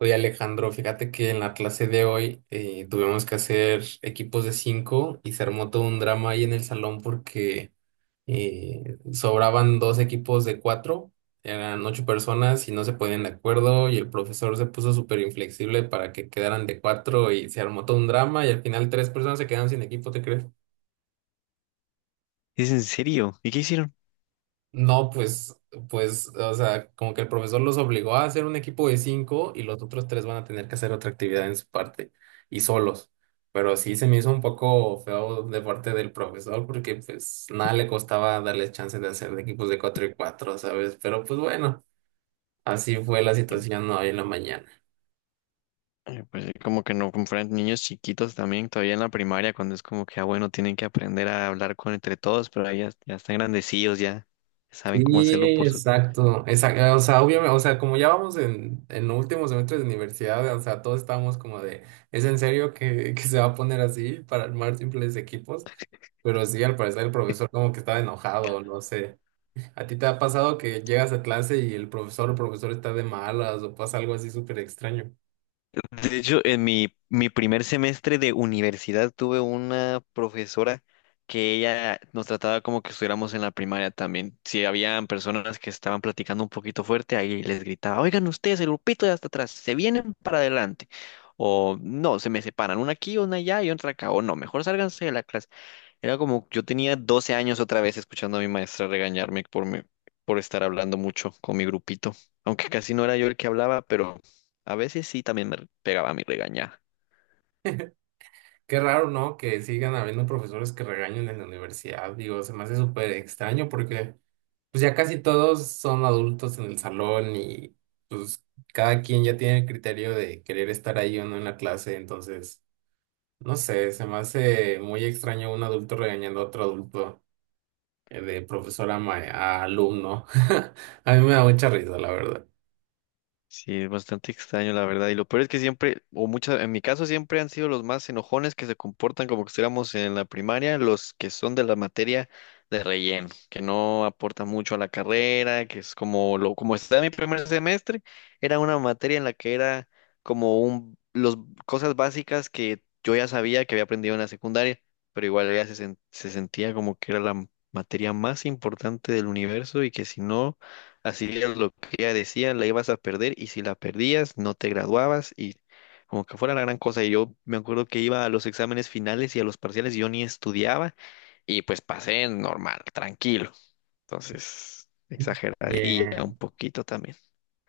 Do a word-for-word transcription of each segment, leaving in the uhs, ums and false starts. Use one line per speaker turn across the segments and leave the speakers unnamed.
Oye Alejandro, fíjate que en la clase de hoy eh, tuvimos que hacer equipos de cinco y se armó todo un drama ahí en el salón porque eh, sobraban dos equipos de cuatro, eran ocho personas y no se ponían de acuerdo y el profesor se puso súper inflexible para que quedaran de cuatro y se armó todo un drama y al final tres personas se quedaron sin equipo, ¿te crees?
¿Es en serio? ¿Y qué hicieron?
No, pues, pues, o sea, como que el profesor los obligó a hacer un equipo de cinco y los otros tres van a tener que hacer otra actividad en su parte y solos. Pero sí se me hizo un poco feo de parte del profesor porque pues nada le costaba darles chance de hacer de equipos de cuatro y cuatro, ¿sabes? Pero pues bueno, así fue la situación hoy en la mañana.
eh, Pues eh, como que no compran niños chiquitos también, todavía en la primaria, cuando es como que, ah, bueno, tienen que aprender a hablar con entre todos, pero ahí ya, ya están grandecillos, ya saben cómo hacerlo
Sí,
por su.
exacto, exacto, o sea, obviamente, o sea, como ya vamos en, en, los últimos semestres de universidad, o sea, todos estábamos como de, ¿es en serio que, que se va a poner así para armar simples equipos? Pero sí, al parecer el profesor como que estaba enojado, no sé. ¿A ti te ha pasado que llegas a clase y el profesor o profesor está de malas o pasa algo así súper extraño?
De hecho, en mi, mi primer semestre de universidad tuve una profesora que ella nos trataba como que estuviéramos en la primaria también. Si habían personas que estaban platicando un poquito fuerte, ahí les gritaba, oigan ustedes, el grupito de hasta atrás, se vienen para adelante. O no, se me separan, una aquí, una allá y otra acá. O no, mejor sálganse de la clase. Era como, yo tenía doce años otra vez escuchando a mi maestra regañarme por, me- por estar hablando mucho con mi grupito. Aunque casi no era yo el que hablaba, pero a veces sí también me pegaba mi regañada.
Qué raro, ¿no? Que sigan habiendo profesores que regañen en la universidad, digo, se me hace súper extraño porque pues ya casi todos son adultos en el salón y pues cada quien ya tiene el criterio de querer estar ahí o no en la clase, entonces, no sé, se me hace muy extraño un adulto regañando a otro adulto eh, de profesor a, ma- a alumno. A mí me da mucha risa, la verdad.
Sí, es bastante extraño, la verdad. Y lo peor es que siempre, o muchas, en mi caso siempre han sido los más enojones que se comportan como que estuviéramos en la primaria, los que son de la materia de relleno, que no aportan mucho a la carrera, que es como lo, como está en mi primer semestre, era una materia en la que era como un, los, cosas básicas que yo ya sabía que había aprendido en la secundaria, pero igual ya se, sen- se sentía como que era la materia más importante del universo y que si no. Así es lo que ya decían, la ibas a perder y si la perdías no te graduabas y como que fuera la gran cosa. Y yo me acuerdo que iba a los exámenes finales y a los parciales y yo ni estudiaba y pues pasé normal, tranquilo. Entonces, exageraría un poquito también.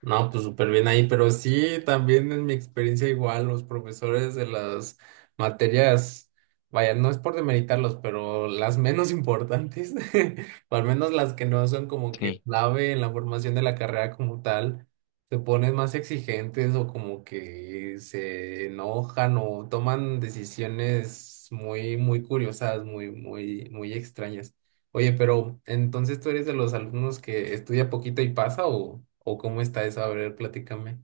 No, pues súper bien ahí, pero sí, también en mi experiencia igual, los profesores de las materias, vaya, no es por demeritarlos, pero las menos importantes, o al menos las que no son como que
Sí.
clave en la formación de la carrera como tal, se ponen más exigentes o como que se enojan o toman decisiones muy, muy curiosas, muy, muy, muy extrañas. Oye, pero entonces tú eres de los alumnos que estudia poquito y pasa o, o ¿cómo está eso? A ver, platícame.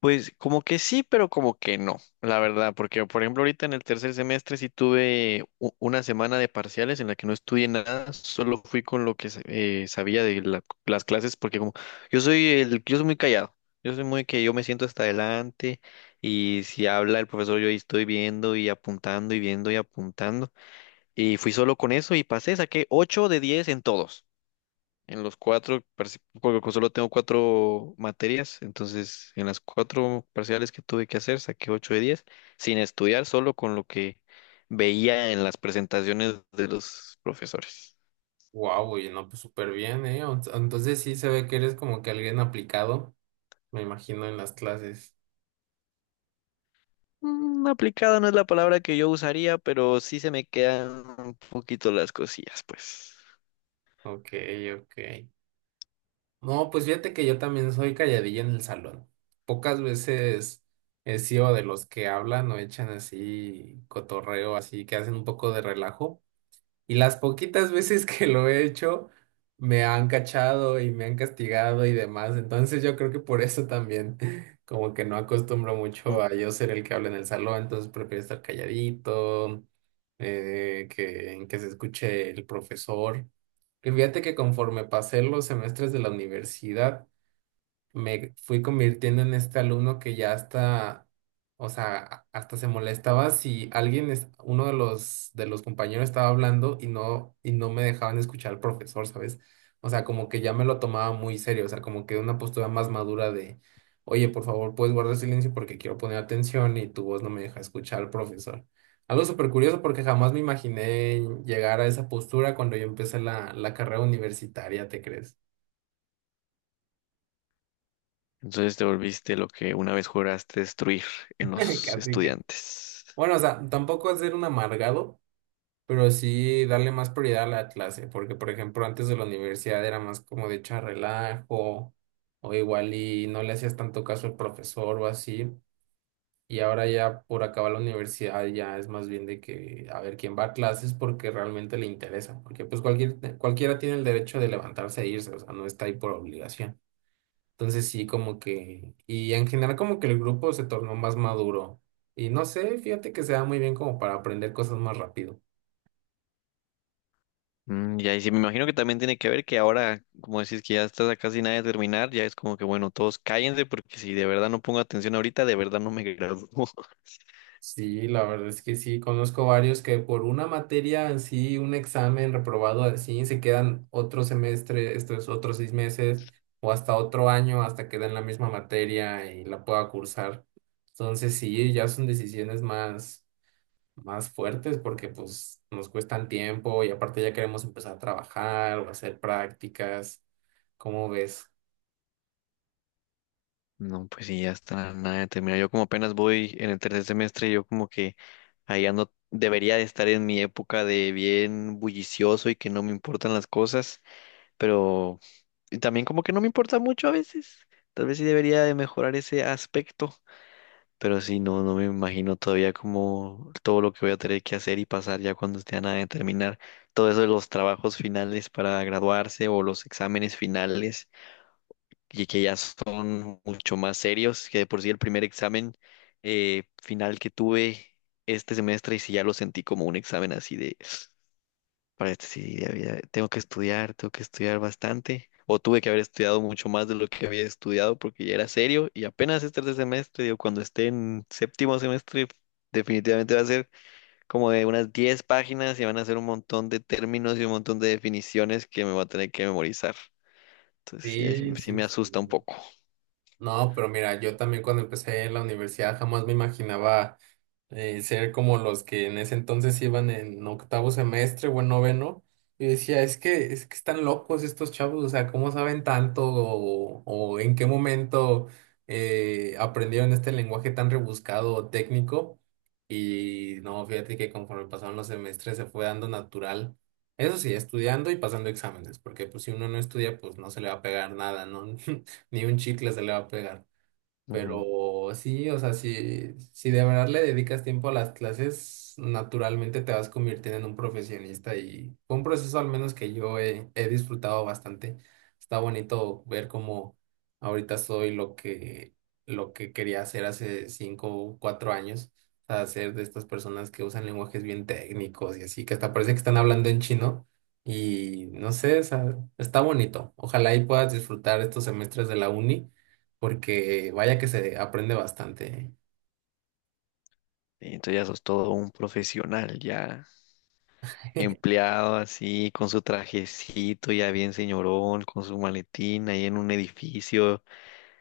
Pues como que sí, pero como que no, la verdad, porque por ejemplo ahorita en el tercer semestre sí tuve u- una semana de parciales en la que no estudié nada, solo fui con lo que sa- eh, sabía de la- las clases, porque como yo soy el, yo soy muy callado, yo soy muy que yo me siento hasta adelante y si habla el profesor yo ahí estoy viendo y apuntando y viendo y apuntando y fui solo con eso y pasé, saqué ocho de diez en todos. En los cuatro, parci- porque solo tengo cuatro materias, entonces en las cuatro parciales que tuve que hacer saqué ocho de diez sin estudiar, solo con lo que veía en las presentaciones de los profesores.
Wow, oye, no, pues súper bien, ¿eh? O- Entonces sí se ve que eres como que alguien aplicado, me imagino, en las clases.
Mm, aplicada no es la palabra que yo usaría, pero sí se me quedan un poquito las cosillas, pues.
Ok, ok. No, pues fíjate que yo también soy calladilla en el salón. Pocas veces he sido de los que hablan o echan así cotorreo, así que hacen un poco de relajo. Y las poquitas veces que lo he hecho, me han cachado y me han castigado y demás. Entonces yo creo que por eso también, como que no acostumbro
Mm.
mucho a yo ser el que habla en el salón, entonces prefiero estar calladito, eh, que, que se escuche el profesor. Y fíjate que conforme pasé los semestres de la universidad, me fui convirtiendo en este alumno que ya hasta, o sea, hasta se molestaba si alguien, es, uno de los, de los compañeros estaba hablando y no, y no me dejaban escuchar al profesor, ¿sabes? O sea, como que ya me lo tomaba muy serio, o sea, como que una postura más madura de, oye, por favor, puedes guardar silencio porque quiero poner atención y tu voz no me deja escuchar al profesor. Algo súper curioso porque jamás me imaginé llegar a esa postura cuando yo empecé la, la carrera universitaria, ¿te crees?
Entonces te volviste lo que una vez juraste destruir en los
Casi, casi.
estudiantes.
Bueno, o sea, tampoco es ser un amargado, pero sí darle más prioridad a la clase, porque por ejemplo antes de la universidad era más como de echar relajo, o igual y no le hacías tanto caso al profesor o así, y ahora ya por acabar la universidad ya es más bien de que a ver quién va a clases porque realmente le interesa, porque pues cualquier, cualquiera tiene el derecho de levantarse e irse, o sea, no está ahí por obligación. Entonces sí, como que, y en general como que el grupo se tornó más maduro. Y no sé, fíjate que se da muy bien como para aprender cosas más rápido.
Mm, ya, y ahí sí, me imagino que también tiene que ver que ahora, como decís, que ya estás a casi nada de terminar, ya es como que, bueno, todos cállense porque si de verdad no pongo atención ahorita, de verdad no me gradúo.
Sí, la verdad es que sí, conozco varios que por una materia en sí, un examen reprobado así, se quedan otro semestre, estos otros seis meses o hasta otro año hasta que den la misma materia y la pueda cursar. Entonces sí, ya son decisiones más más fuertes porque pues nos cuestan tiempo y aparte ya queremos empezar a trabajar o hacer prácticas. ¿Cómo ves?
No, pues sí, ya está nada de terminar. Yo como apenas voy en el tercer semestre, yo como que ahí ando, debería de estar en mi época de bien bullicioso y que no me importan las cosas, pero y también como que no me importa mucho a veces. Tal vez sí debería de mejorar ese aspecto. Pero sí, no, no me imagino todavía como todo lo que voy a tener que hacer y pasar ya cuando esté a nada de terminar. Todo eso de los trabajos finales para graduarse o los exámenes finales, que, que ya son mucho más serios, que de por sí el primer examen eh, final que tuve este semestre, y sí ya lo sentí como un examen así de para esto sí, ya había- tengo que estudiar, tengo que estudiar bastante. O tuve que haber estudiado mucho más de lo que había estudiado porque ya era serio. Y apenas este tercer semestre, digo, cuando esté en séptimo semestre, definitivamente va a ser como de unas diez páginas y van a ser un montón de términos y un montón de definiciones que me voy a tener que memorizar. Entonces, sí, ahí sí me
Sí,
sí
sí,
me asusta un
sí.
poco.
No, pero mira, yo también cuando empecé en la universidad jamás me imaginaba eh, ser como los que en ese entonces iban en octavo semestre o en noveno, y decía, es que, es que están locos estos chavos, o sea, ¿cómo saben tanto o, o en qué momento eh, aprendieron este lenguaje tan rebuscado o técnico? Y no, fíjate que conforme pasaron los semestres se fue dando natural. Eso sí, estudiando y pasando exámenes, porque pues si uno no estudia, pues no se le va a pegar nada, ¿no? Ni un chicle se le va a pegar.
Ujú.
Pero sí, o sea, si, si, de verdad le dedicas tiempo a las clases, naturalmente te vas convirtiendo en un profesionista y fue un proceso al menos que yo he, he disfrutado bastante. Está bonito ver cómo ahorita soy lo que, lo que quería hacer hace cinco o cuatro años, o sea, ser de estas personas que usan lenguajes bien técnicos y así, que hasta parece que están hablando en chino y no sé, o sea, está bonito. Ojalá y puedas disfrutar estos semestres de la uni porque vaya que se aprende bastante.
Y entonces ya sos todo un profesional, ya
¿Eh?
empleado así, con su trajecito, ya bien señorón, con su maletín ahí en un edificio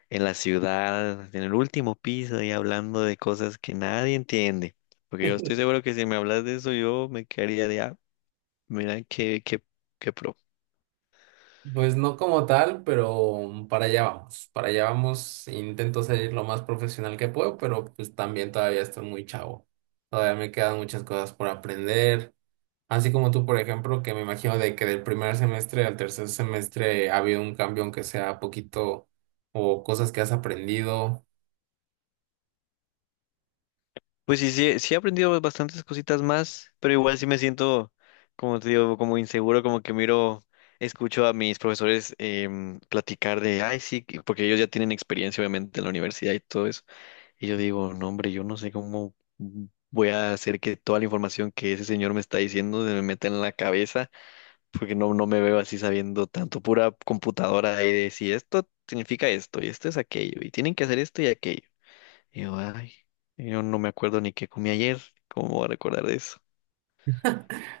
en la ciudad, en el último piso y hablando de cosas que nadie entiende. Porque yo estoy seguro que si me hablas de eso, yo me quedaría de, ah, mira qué, qué, qué pro.
Pues no como tal, pero para allá vamos, para allá vamos. Intento ser lo más profesional que puedo, pero pues también todavía estoy muy chavo. Todavía me quedan muchas cosas por aprender. Así como tú, por ejemplo, que me imagino de que del primer semestre al tercer semestre ha habido un cambio, aunque sea poquito, o cosas que has aprendido.
Pues sí, sí, sí he aprendido bastantes cositas más, pero igual sí me siento, como te digo, como inseguro, como que miro, escucho a mis profesores em, platicar de, ay, sí, que-", porque ellos ya tienen experiencia, obviamente, en la universidad y todo eso. Y yo digo, no, hombre, yo no sé cómo voy a hacer que toda la información que ese señor me está diciendo se me meta en la cabeza porque no, no me veo así sabiendo tanto pura computadora ahí de si esto significa esto y esto es aquello y tienen que hacer esto y aquello. Y yo, ay, yo no me acuerdo ni qué comí ayer, ¿cómo voy a recordar de eso?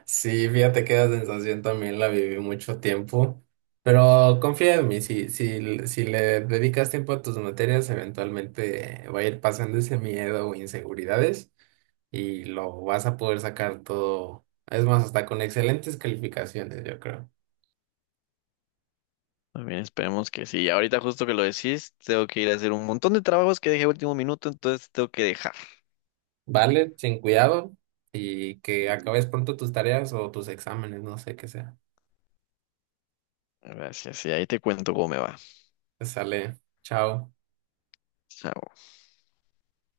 Sí, fíjate que esa sensación también la viví mucho tiempo, pero confía en mí, si, si, si le dedicas tiempo a tus materias, eventualmente va a ir pasando ese miedo o inseguridades y lo vas a poder sacar todo, es más, hasta con excelentes calificaciones, yo creo.
También esperemos que sí. Ahorita justo que lo decís, tengo que ir a hacer un montón de trabajos que dejé a último minuto, entonces tengo que dejar.
Vale, sin cuidado y que acabes pronto tus tareas o tus exámenes, no sé qué sea.
Gracias, y ahí te cuento cómo me va.
Sale, chao.
Chao.